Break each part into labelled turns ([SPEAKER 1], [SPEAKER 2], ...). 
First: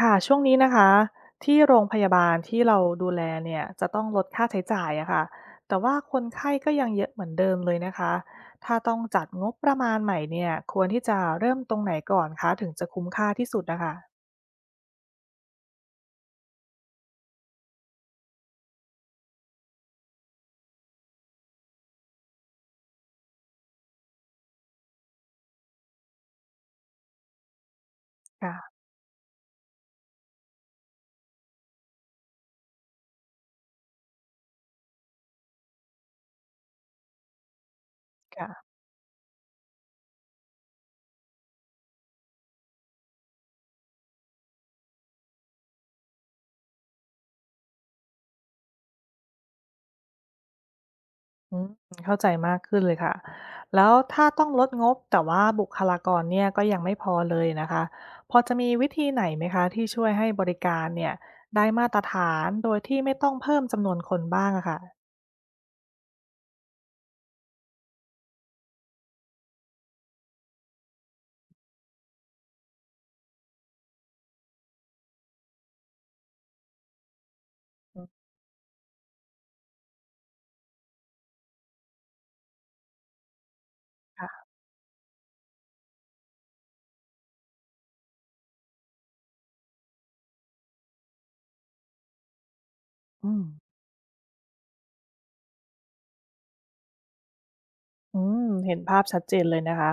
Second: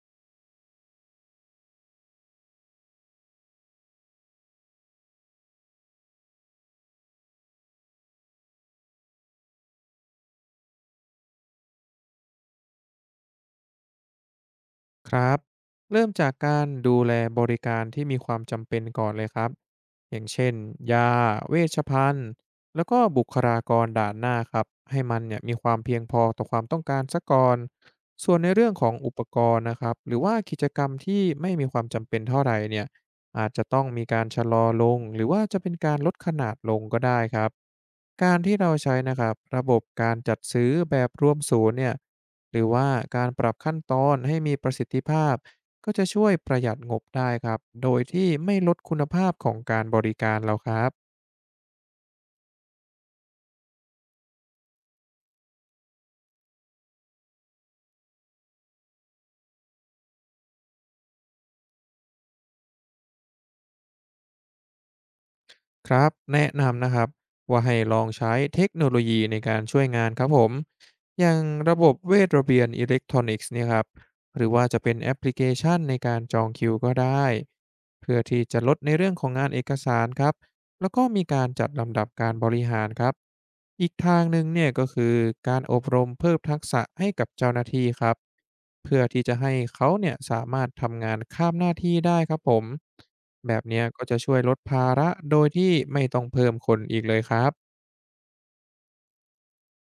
[SPEAKER 1] ค่ะช่วงนี้นะคะที่โรงพยาบาลที่เราดูแลเนี่ยจะต้องลดค่าใช้จ่ายอะค่ะแต่ว่าคนไข้ก็ยังเยอะเหมือนเดิมเลยนะคะถ้าต้องจัดงบประมาณใหม่เนี่ยควรที่จะเริ่มตรงไหนก่อนคะถึงจะคุ้มค่าที่สุดนะคะ
[SPEAKER 2] ครับเริ่มจากการดูแลบริการที่มีความจำเป็นก่อนเลยครับอย่างเช่นยาเวชภัณฑ์แล้วก็บุคลากรด่านหน้าครับให้มันเนี่ยมีความเพียงพอต่อความต้องการซะก่อนส่วนในเรื่อง
[SPEAKER 1] ค่ะ
[SPEAKER 2] ของอุปกรณ์นะครับหรือว่ากิจกรรมที่ไม่มีความจำเป็นเท่าไหร่เนี่ยอาจจะต้องมีการชะลอลงหรือว่าจะเป็นการลดขนาดลงก็ได้ครับการที่
[SPEAKER 1] ค่ะ
[SPEAKER 2] เราใช้นะครับระบบการจัดซื้อแบบรวมศูนย์เนี่ย หรือว่าการปรับขั้นตอนให้มีประสิทธิภาพก็จะช่วยประหยัดงบได้ครับโดยที่ไม่ลดคุณภาพของการบริการเราครับ
[SPEAKER 1] อืมเข้าใจมากขึ้นเลยค่ะแล้วถ้าต้องลดงบแต่ว่าบุคลากรเนี่ยก็ยังไม่พอเลยนะคะพอจะมีวิธีไหนไหมคะที่ช่วยให้บริการเนี่ยได้มาตรฐานโดยที่ไม่ต้องเพิ่มจำนวนคนบ้างอะค่ะ
[SPEAKER 2] ครับแนะนำนะครับว่าให้ลองใช้เทคโนโลยีในการช่วยงานครับผมอย่างระบบเวทระเบียนอิเล็กทรอนิกส์เนี่ยครับหรือว่าจะเป็นแอปพลิเคชันในการจองคิวก็ได้
[SPEAKER 1] อื
[SPEAKER 2] เพื่อ
[SPEAKER 1] ม
[SPEAKER 2] ที่จะลดในเรื่องของงานเอกสารครับ แล้วก็มีการจัดลำดับการบริหารครับ อีกทางหนึ่ง
[SPEAKER 1] ค่ะ
[SPEAKER 2] เนี่ยก็คือการอบรมเพิ่มทักษะให้กับเจ้าหน้าที่ครับ เพื่อที่จะให้เขาเนี่ยสามารถทำงานข้ามหน้าที่ได้ครับผม
[SPEAKER 1] อืม
[SPEAKER 2] แบบเนี้ยก็จะช่วยลดภาระโดยที่ไม่ต้องเพิ่มคนอีกเลยครับ
[SPEAKER 1] อืมเห็นภาพชัดเจนเลยนะคะ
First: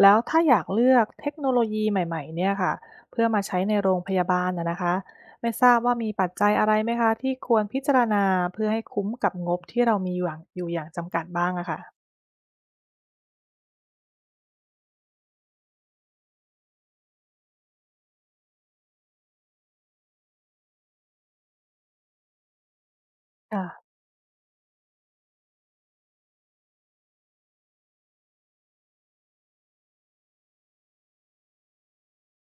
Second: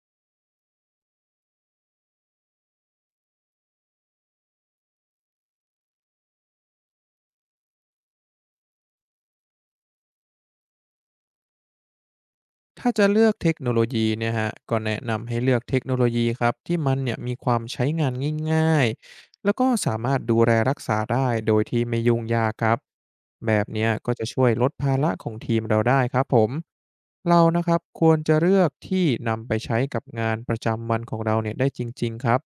[SPEAKER 1] แล้วถ้าอยากเลือกเทคโนโลยีใหม่ๆเนี่ยค่ะเพื่อมาใช้ในโรงพยาบาลนะคะ ไม่ทราบว่ามีปัจจัยอะไรไหมคะที่ควรพิจารณาเพื่อให้คุ้มกับงบที่เรามีอยู่อย่างจำกัดบ้างอะค่ะ
[SPEAKER 2] ถ้าจะเลือกเทคโนโลยีเนี่ยฮะัก็แนะนำให้เลือกเทคโนโลยีครับที่มันเนี่ยมีความใช้งานง่ายๆแล้วก็สามารถดูแลรักษาได้โดยที่ไม่ยุ่งยากครับแบ
[SPEAKER 1] ค่ะ
[SPEAKER 2] บเนี้ยก็จะช่วยลดภาระของทีมเราได้ครับผมเรานะครับควรจะเลือกที่นำไปใช้กับงานประจำวันของเราเนี่ยได้จริงๆครับ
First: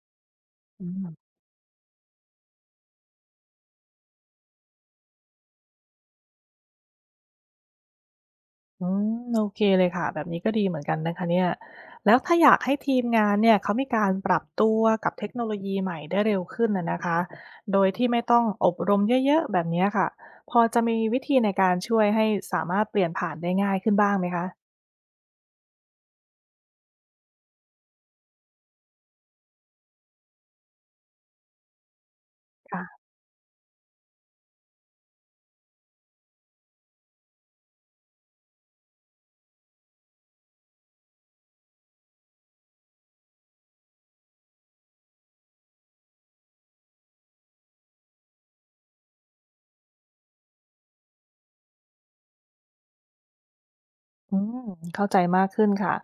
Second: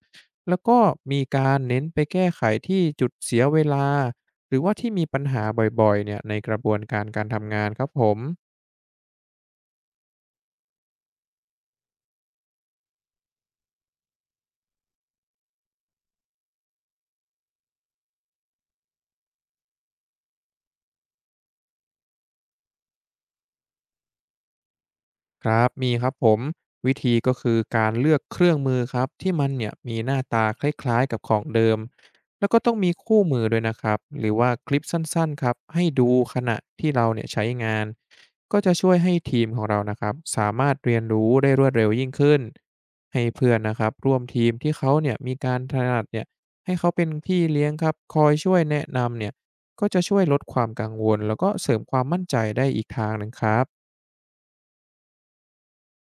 [SPEAKER 2] แล้วก็
[SPEAKER 1] อื
[SPEAKER 2] มี
[SPEAKER 1] ม
[SPEAKER 2] การเน้นไปแก้ไขที่จุดเสียเวลาหรือว่าที่มีปัญหาบ่อยๆเนี่ยในกระบวนการการทำงานครับผม
[SPEAKER 1] อืมโอเคเลยค่ะแบบนี้ก็ดีเหมือนกันนะคะเนี่ยแล้วถ้าอยากให้ทีมงานเนี่ยเขามีการปรับตัวกับเทคโนโลยีใหม่ได้เร็วขึ้นนะคะโดยที่ไม่ต้องอบรมเยอะๆแบบเนี้ยค่ะพอจะมีวิธีในการช่วยให้สามารถเปลี่ยนผ่านได้ง่ายขึ้นบ้างไหมคะ
[SPEAKER 2] ครับมีครับผมวิธีก็คือการเลือกเครื่องมือครับที่มันเนี่ยมีหน้าตาคล้ายๆกับของเดิมแล้วก็ต้องมี
[SPEAKER 1] ค่ะ
[SPEAKER 2] คู่มือด้วยนะครับหรือว่าคลิปสั้นๆครับให้ดูขณะที่เราเนี่ยใช้งานก็จะช่วยให้ทีมของเรานะครับสามารถเรียนรู้ได้รวดเร็วยิ่งขึ้นให้เพื่อนนะครับร่วมทีมที่เขาเนี่ยมีการถนัดเนี่ยให้เขาเป็นพี่เลี้ยงครับคอยช่วยแนะนำเนี่ยก็จะช่วยลดความกังวลแล้วก็เสริมความมั่นใจได้อีกทางหนึ่งครับ
[SPEAKER 1] อืมเข้าใจมากขึ้นค่ะ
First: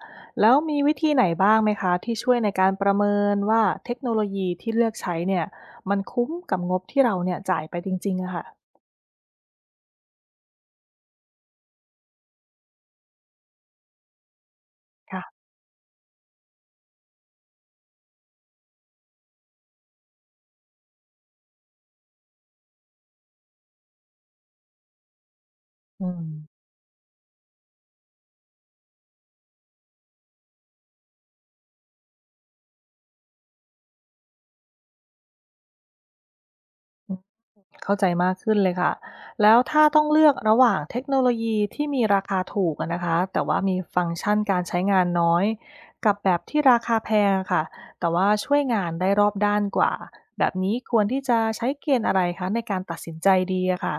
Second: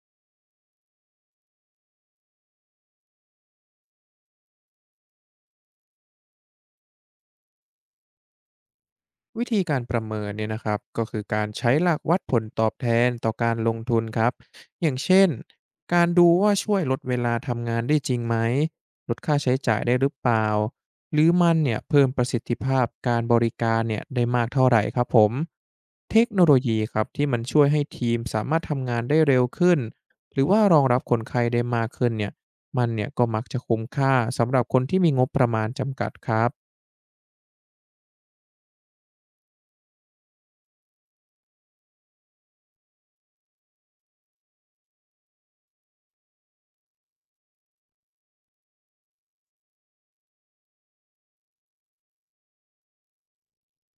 [SPEAKER 1] แล้วมีวิธีไหนบ้างไหมคะที่ช่วยในการประเมินว่าเทคโนโลยีที่เลือกใช้เนี่ยมันคุ้มกับงบที่เราเนี่ยจ่ายไปจริงๆอะค่ะ
[SPEAKER 2] วิธีการประเมินเนี่ยนะครับก็คือการใช้หลักวัดผลตอบแทนต่อการลงทุนครับอย่างเช่น
[SPEAKER 1] ค่ะ
[SPEAKER 2] การดูว่าช่วยลดเวลาทำงานได้จริงไหมลดค่าใช้จ่ายได้หรือเปล่าหรือมันเนี่ยเพิ่มประสิทธิภาพการบริการเนี่ยได้มากเท่าไหร่ครับผม
[SPEAKER 1] อื
[SPEAKER 2] เทค
[SPEAKER 1] ม
[SPEAKER 2] โนโลยีครับที่มันช่วยให้ทีมสามารถทำงานได้เร็วขึ้นหรือว่ารองรับคนไข้ได้มากขึ้นเนี่ยมันเนี่ยก็มักจะคุ้มค่าสำหรับคนที่มีงบประมาณจำกัดครับ
[SPEAKER 1] เข้าใจมากขึ้นเลยค่ะ แล้วถ้าต้องเลือกระหว่างเทคโนโลยีที่มีราคาถูกอะนะคะ แต่ว่ามีฟังก์ชันการใช้งานน้อยกับแบบที่ราคาแพงอะค่ะ แต่ว่าช่วยงานได้รอบด้านกว่า แบบนี้ควรที่จะใช้เกณฑ์อะไรคะในการตัดสินใจดีอะค่ะ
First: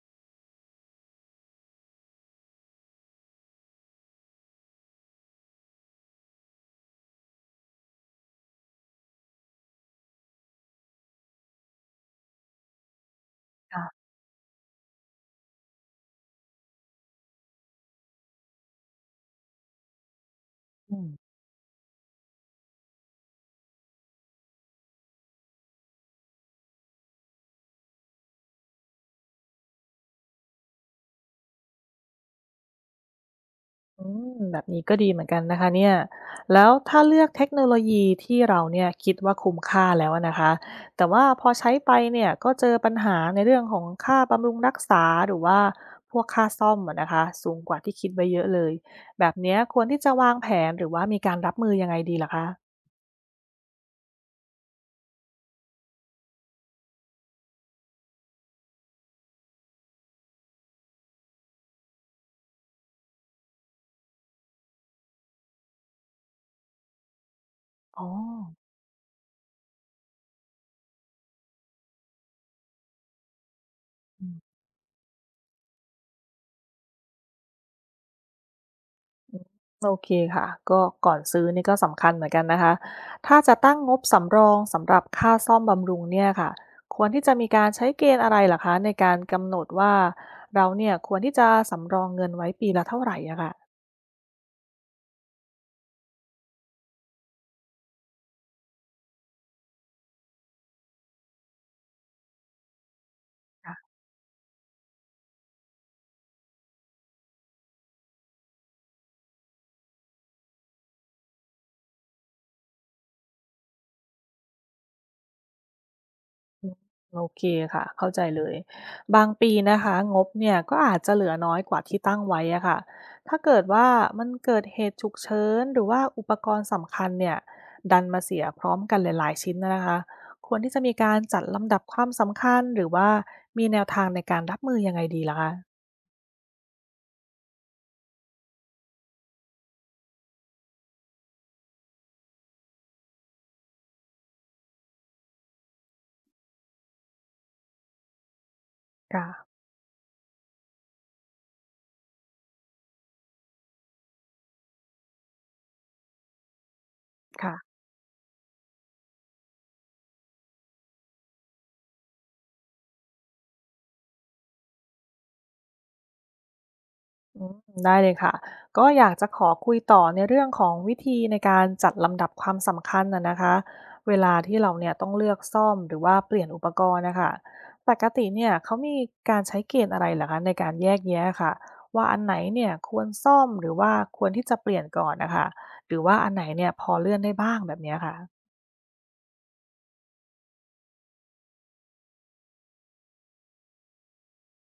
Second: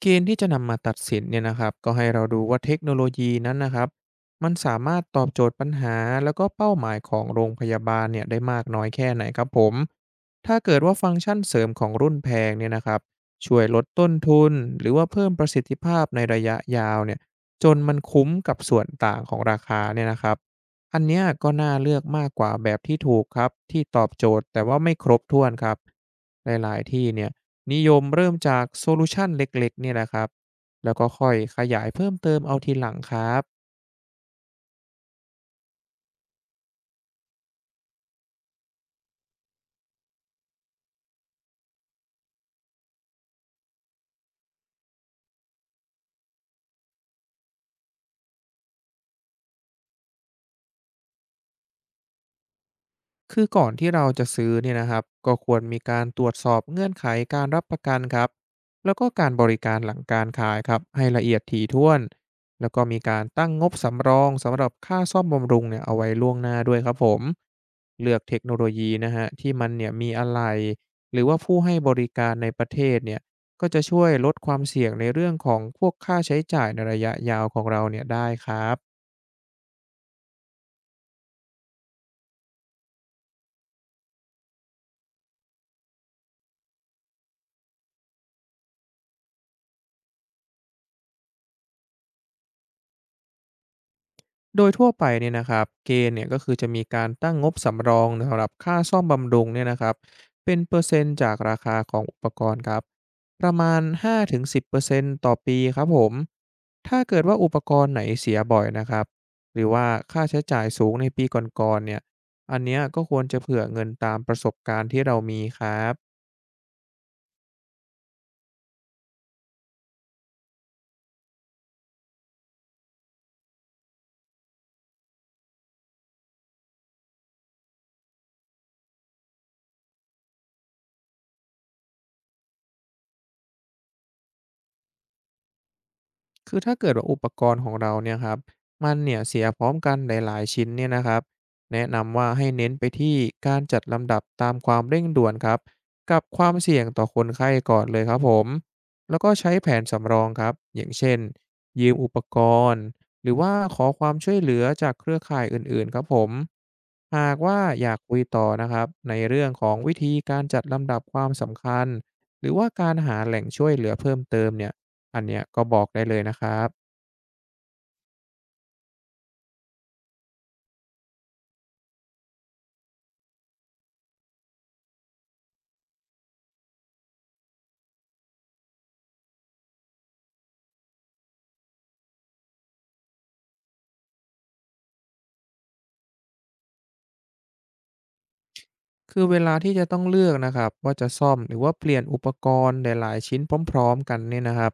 [SPEAKER 2] เกณฑ์ที่จะนำมาตัดสินเนี่ยนะครับก็ให้เราดูว่าเทคโนโลยีนั้นนะครับมันสามารถตอบโจทย์ปัญหาแล้วก็เป้าหมายของโรงพยาบาลเนี่ยได้มากน้อยแค่ไหนครับผมถ้าเกิดว่าฟังก์ชันเสริมของรุ่นแพงเนี่ยนะครับช่วยลด
[SPEAKER 1] ค่ะ
[SPEAKER 2] ต้นทุนหรือว่าเพิ่มประสิทธิภาพในระยะยาวเนี่ยจนมันคุ้มกับส่วนต่างของราคาเนี่ยนะครับ
[SPEAKER 1] อื
[SPEAKER 2] อัน
[SPEAKER 1] ม
[SPEAKER 2] เนี้ยก็น่าเลือกมากกว่าแบบที่ถูกครับที่ตอบโจทย์แต่ว่าไม่ครบถ้วนครับหลายๆที่เนี่ย นิยมเริ่มจากโซลูชันเล็กๆเนี่ยแหละครับแล้วก็ค่อยขยายเพิ่มเติมเอาทีหลังครับ
[SPEAKER 1] อืมแบบนี้ก็ดีเหมือนกันนะคะเนี่ยแล้วถ้าเลือกเทคโนโลยีที่เราเนี่ยคิดว่าคุ้มค่าแล้วอะนะคะแต่ว่าพอใช้ไปเนี่ยก็เจอปัญหาในเรื่องของค่าบำรุงรักษาหรือว่าพวกค่าซ่อมอะนะคะสูงกว่าที่คิดไว้เยอะเลย แบบเนี้ยควรที่จะวางแผนหรือว่ามีการรับมือยังไงดีล่ะคะ
[SPEAKER 2] คือก่อนที่เราจะซื้อเนี่ยนะครับก็ควรมีการตรวจสอบเงื่อนไขการรับประกันครับแล้วก็การบริการหลังการขายครับให้ละเอียดถี่ถ้วนแล้วก็มีการตั้งงบสำรองสำหรับค่าซ่อมบำรุงเนี่ยเอาไว้ล่วงหน้าด้วยครับผม
[SPEAKER 1] อ๋อ
[SPEAKER 2] เลือกเทคโนโลยีนะฮะที่มันเนี่ยมีอะไรหรือว่าผู้ให้บริการในประเทศเนี่ยก็จะช่วยลดความเสี่ยงในเรื่องของพวกค่าใช้จ่ายในระยะยาวของเราเนี่ยได้ครับ
[SPEAKER 1] โอเคค่ะก็ก่อนซื้อนี่ก็สำคัญเหมือนกันนะคะถ้าจะตั้งงบสำรองสำหรับค่าซ่อมบำรุงเนี่ยค่ะควรที่จะมีการใช้เกณฑ์อะไรเหรอคะในการกำหนดว่าเราเนี่ยควรที่จะสำรองเงินไว้ปีละเท่าไหร่อะค่ะ
[SPEAKER 2] โดยทั่วไปเนี่ยนะครับเกณฑ์เนี่ยก็คือจะมีการตั้งงบสำรองสำหรับค่าซ่อมบำรุงเนี่ยนะครับเป็นเปอร์เซ็นต์จากราคาของอุปกรณ์ครับประมาณ5-10%ตต่อปีครับผมถ้าเกิดว่าอุปกรณ์ไหนเสียบ่อยนะครับหรือว่าค่าใช้จ่ายสูงในปีก่อนๆเนี่ยอันเนี้ยก็ควรจะเผื่อเงินตามประสบการณ์ที่เรามีครับ
[SPEAKER 1] โอเคค่ะเข้าใจเลยบางปีนะคะงบเนี่ยก็อาจจะเหลือน้อยกว่าที่ตั้งไว้อะค่ะถ้าเกิดว่ามันเกิดเหตุฉุกเฉินหรือว่าอุปกรณ์สำคัญเนี่ยดันมาเสียพร้อมกันหลายๆชิ้นนะคะควรที่จะมีการจัดลำดับความสำคัญหรือว่ามีแนวทางในการรับมือยังไงดีล่ะคะ
[SPEAKER 2] คือถ้าเกิดว่าอุปกรณ์ของเราเนี่ยครับมันเนี่ยเสียพร้อมกันหลายๆชิ้นเนี่ยนะครับแนะนำว่าให้เน้นไปที่การจัดลำดับตามความเร่งด่วนครับกับความเสี่ยงต่อคนไข้ก่อนเลยครับผมแล้ว
[SPEAKER 1] ค่ะ
[SPEAKER 2] ก็ใช้แผนสำรองครับอย่างเช่นยืมอุปกรณ์หรือว่าขอความช่วยเหลือจากเครือข่ายอื่นๆครับผมหากว่า
[SPEAKER 1] ค่ะ
[SPEAKER 2] อยากคุยต่อนะครับในเรื่องของวิธีการจัดลำดับความสำคัญหรือว่าการหาแหล่งช่วยเหลือเพิ่มเติมเนี่ย อันเนี้ยก็บอกได้เลยนะครับ
[SPEAKER 1] อืมได้เลยค่ะก็อยากจะขอคุยต่อในเรื่องของวิธีในการจัดลำดับความสำคัญนะคะเวลาที่เราเนี่ยต้องเลือกซ่อมหรือว่าเปลี่ยนอุปกรณ์นะคะปกติเนี่ยเขามีการใช้เกณฑ์อะไรเหรอคะในการแยกแยะค่ะว่าอันไหนเนี่ยควรซ่อมหรือว่าควรที่จะเปลี่ยนก่อนนะคะหรือว่าอันไหนเนี่ยพอเลื่อนได้บ้างแบบเนี้ยค่ะ
[SPEAKER 2] คือเวลาที่จะต้องเลือกนะครับว่าจะซ่อมหรือว่าเปลี่ยนอุปกรณ์หลายๆชิ้นพร้อมๆกันเนี่ยนะครับ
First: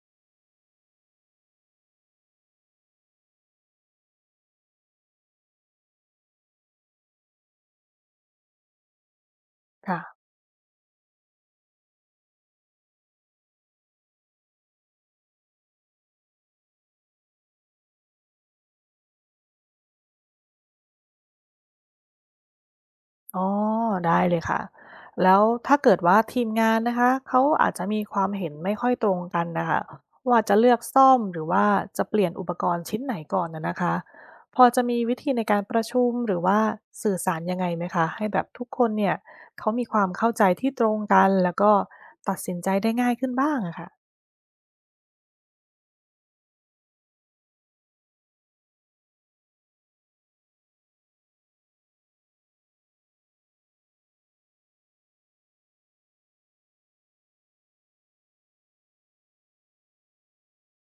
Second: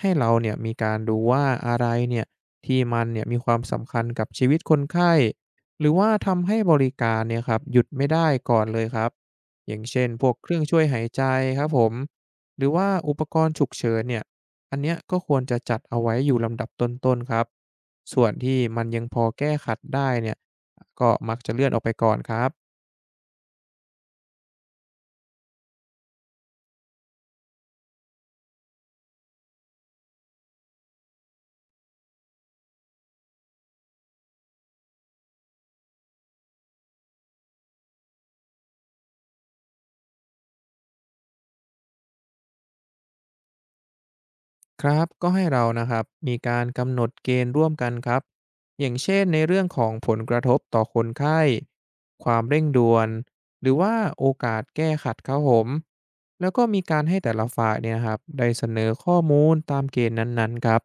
[SPEAKER 2] ให้เราเนี่ยมีการดูว่าอะไรเนี่ยที่มันเนี่ยมีความสำคัญกับชีวิตคนไข้หรือว่าทำให้บริการเนี่ยครับหยุดไม่ได้ก่อนเลยครับอย่าง
[SPEAKER 1] ค่ะ
[SPEAKER 2] เช่นพวกเครื่องช่วยหายใจครับผมหรือว่าอุปกรณ์ฉุกเฉินเนี่ยอันเนี้ยก็ควรจะจัดเอาไว้อยู่ลำดับต้นๆครับส่วนที่มันยังพอแก้ขัดได้เนี่ยก็มักจะเลื่อนออกไปก่อนครับ
[SPEAKER 1] อ๋อได้เลยค่ะแล้วถ้าเกิดว่าทีมงานนะคะเขาอาจจะมีความเห็นไม่ค่อยตรงกันนะคะว่าจะเลือกซ่อมหรือว่าจะเปลี่ยนอุปกรณ์ชิ้นไหนก่อนนะคะพอจะมีวิธีในการประชุมหรือว่าสื่อสารยังไงไหมคะให้แบบทุกคนเนี่ยเขามีความเข้าใจที่ตรงกันแล้วก็ตัดสินใจได้ง่ายขึ้นบ้างอะค่ะ
[SPEAKER 2] ครับก็ให้เรานะครับมีการกำหนดเกณฑ์ร่วมกันครับอย่างเช่นในเรื่องของผลกระทบต่อคนไข้ความเร่งด่วนหรือว่าโอกาสแก้ขัดครับผมแล้วก็มีการให้แต่ละฝ่ายเนี่ยนะครับได้เสนอข้อมูลตามเกณฑ์นั้นๆครับ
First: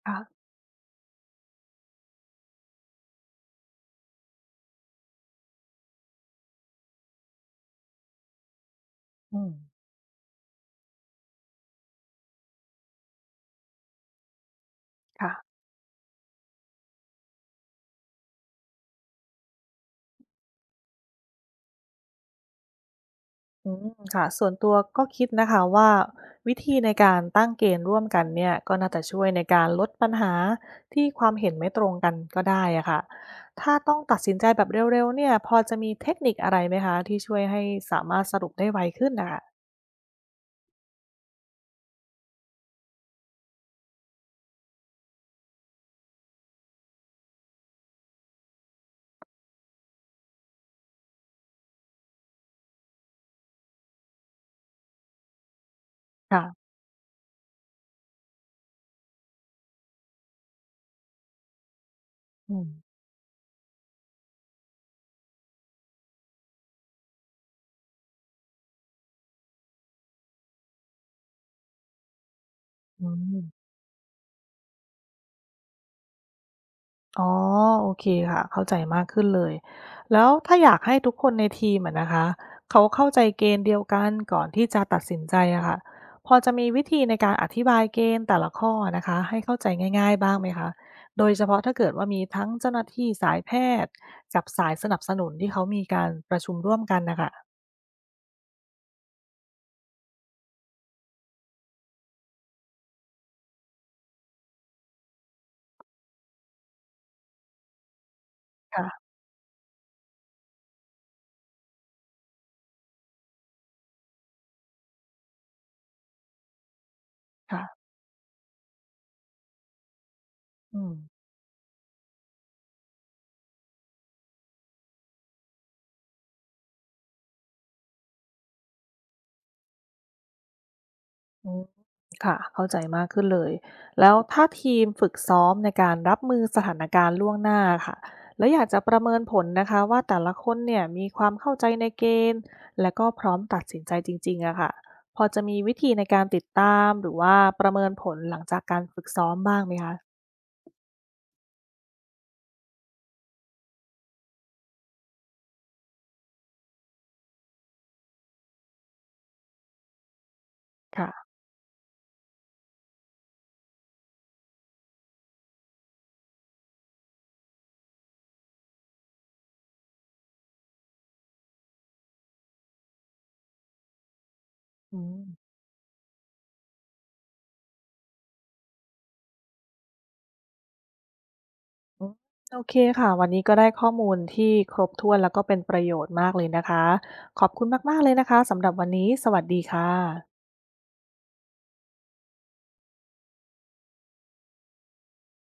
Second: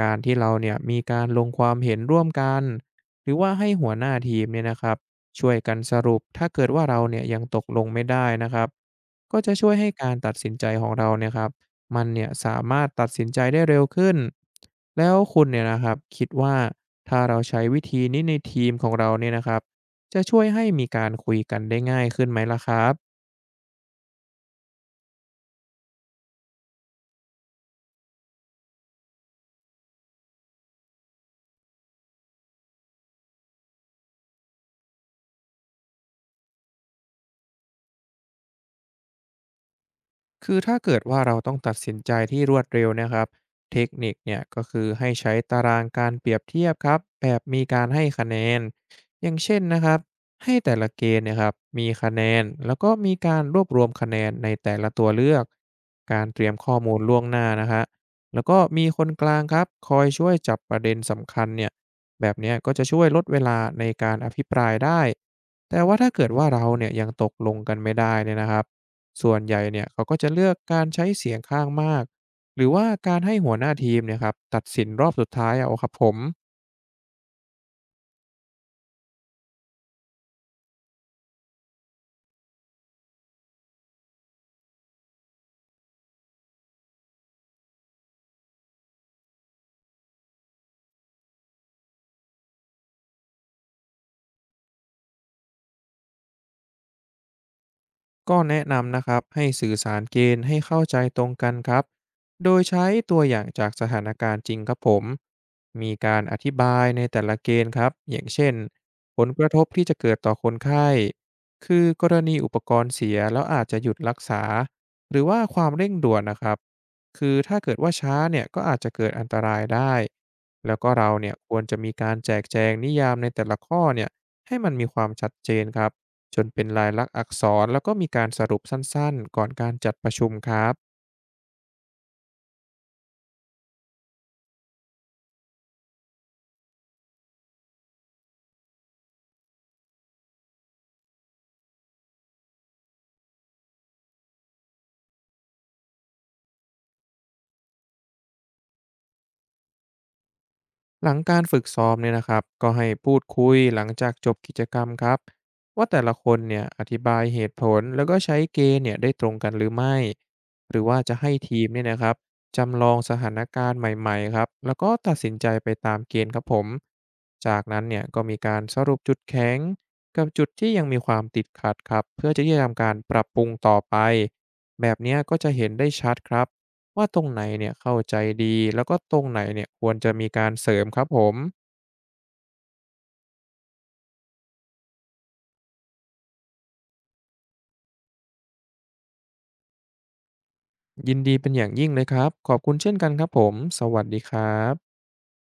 [SPEAKER 2] การที่
[SPEAKER 1] ค่ะ
[SPEAKER 2] เราเนี่ยมีการลงความเห็นร่วมกันหรือว่าให้หัวหน้าทีมเนี่ยนะครับช่วยกันสรุปถ้าเกิดว่าเราเนี่ยยังตกลงไม่ได้นะครับ
[SPEAKER 1] อื
[SPEAKER 2] ก็
[SPEAKER 1] ม
[SPEAKER 2] จะช่วยให้การตัดสินใจของเราเนี่ยครับ มันเนี่ยสามารถตัดสินใจได้เร็วขึ้น แล้ว
[SPEAKER 1] ค่ะ
[SPEAKER 2] คุณเนี่ยนะครับคิดว่าถ้าเราใช้วิธีนี้ในทีมของเราเนี่ยนะครับจะช่วยให้มีการคุยกันได้ง่ายขึ้นไหมล่ะครับ
[SPEAKER 1] อืมค่ะส่วนตัวก็คิดนะคะว่าวิธีในการตั้งเกณฑ์ร่วมกันเนี่ยก็น่าจะช่วยในการลดปัญหาที่ความเห็นไม่ตรงกันก็ได้อะค่ะถ้าต้องตัดสินใจแบบเร็วๆเนี่ยพอจะมีเทคนิคอะไรไหมคะที่ช่วยให้สามารถสรุปได้ไวขึ้นน่ะค่ะ
[SPEAKER 2] คือถ้าเกิดว่าเราต้องตัดสินใจที่รวดเร็วนะครับเทคนิคเนี่ยก็คือให้ใช้ตารางการเปรียบเทียบครับแบบมีการให้คะแนนอย่างเช่นนะครับให้แต่ละเกณฑ์เนะครับมีคะแนนแล้วก็มีการรวบรวมคะแนนในแต่ละตัวเลือกการเตรียม
[SPEAKER 1] ค่ะ
[SPEAKER 2] ข้อมูลล่วงหน้านะฮะแล้วก็มีคนกลางครับคอยช่วยจับประเด็นสำคัญเนี่ยแบบเนี้ย
[SPEAKER 1] อืม
[SPEAKER 2] ก็จะช่วยลดเวลาในการอภิปรายได้แต่ว่าถ้าเกิดว่าเราเนี่ยยังตกลงกันไม่ได้เนี่ยนะครับ ส่วนใหญ่เนี่ยเขาก็จะเลือกการใช้เสียงข้างมากหรือว่า
[SPEAKER 1] อื
[SPEAKER 2] การให้หัวห
[SPEAKER 1] ม
[SPEAKER 2] น้าทีมเนี่ยครับตัดสินรอบสุดท้ายเอาครับผม
[SPEAKER 1] อ๋อโอเคค่ะเข้าใจมากขึ้นเลยแล้วถ้าอยากให้ทุกคนในทีมอะนะคะเขาเข้าใจเกณฑ์เดียวกันก่อนที่จะตัดสินใจอะค่ะพอจะมีวิธีในการอธิบายเกณฑ์แต่ละข้อนะคะให้เข้าใจง่ายๆบ้างไหมคะโดยเฉพาะถ้าเกิดว่ามีทั้งเจ้าหน้าที่สายแพทย์กับสายสนับสนุนที่เขามีการประชุมร่วมกันนะคะ
[SPEAKER 2] ก็แนะนำนะครับให้สื่อสารเกณฑ์ให้เข้าใจตรงกันครับโดยใช้ตัวอย่างจากสถานการณ์จริงครับผมมีการอธิบายในแต่ละเกณฑ์ครับอย่างเช่น
[SPEAKER 1] ค่ะ
[SPEAKER 2] ผลกระทบที่จะเกิดต่อคนไข้คือกรณีอุปกรณ์เสียแล้วอาจจะหยุดรักษาหรือว่าความเร่งด่วนนะครับคือถ้าเกิด
[SPEAKER 1] ค่ะ
[SPEAKER 2] ว่าช้าเนี่ยก็อาจจะเกิดอันตรายได้แล้ว
[SPEAKER 1] อื
[SPEAKER 2] ก็เรา
[SPEAKER 1] ม
[SPEAKER 2] เนี่ยควรจะมีการแจกแจงนิยามในแต่ละข้อเนี่ยให้มันมีความชัดเจนครับ จนเป็นลายลักษณ์อักษรแล้วก็มีการสรุปสั้นๆก่อนการจัดประชุมครับ
[SPEAKER 1] อืมค่ะเข้าใจมากขึ้นเลยแล้วถ้าทีมฝึกซ้อมในการรับมือสถานการณ์ล่วงหน้าค่ะแล้วอยากจะประเมินผลนะคะว่าแต่ละคนเนี่ยมีความเข้าใจในเกณฑ์และก็พร้อมตัดสินใจจริงๆอะค่ะพอจะมีวิธีในการติดตามหรือว่าประเมินผลหลังจากการฝึกซ้อมบ้างไหมคะ
[SPEAKER 2] หลังการฝึกซ้อมเนี่ยนะครับก็ให้พูดคุยหลังจากจบกิจกรรมครับว่าแต่ละคนเนี่ยอธิบายเหตุผลแล้วก็ใช้เกณฑ์เนี่ยได้ตรงกันหรือไม่หรือว่าจะ
[SPEAKER 1] ค่ะ
[SPEAKER 2] ให้ทีมเนี่ยนะครับจำลองสถานการณ์ใหม่ๆครับแล้วก็ตัดสินใจไปตามเกณฑ์ครับผมจากนั้นเนี่ยก็มีการสรุปจุดแข็งกับจุดที่ยังมีความติดขัดครับเพื่อจะได้ทำการปรับปรุงต่อไปแบบ
[SPEAKER 1] อื
[SPEAKER 2] เนี้ยก็จะ
[SPEAKER 1] ม
[SPEAKER 2] เห็นได้ชัดครับ ว่าตรงไหนเนี่ยเข้าใจดีแล้วก็ตรงไหนเนี่ยควรจะมีการเสริมครับผม
[SPEAKER 1] อืมโอเคค่ะวันนี้ก็ได้ข้อมูลที่ครบถ้วนแล้วก็เป็นประโยชน์มากเลยนะคะขอบคุณมากๆเลยนะคะสำหรับวันนี้สวัสดีค่ะ
[SPEAKER 2] ยินดีเป็นอย่างยิ่งเลยครับขอบคุณเช่นกันครับผมสวัสดีครับ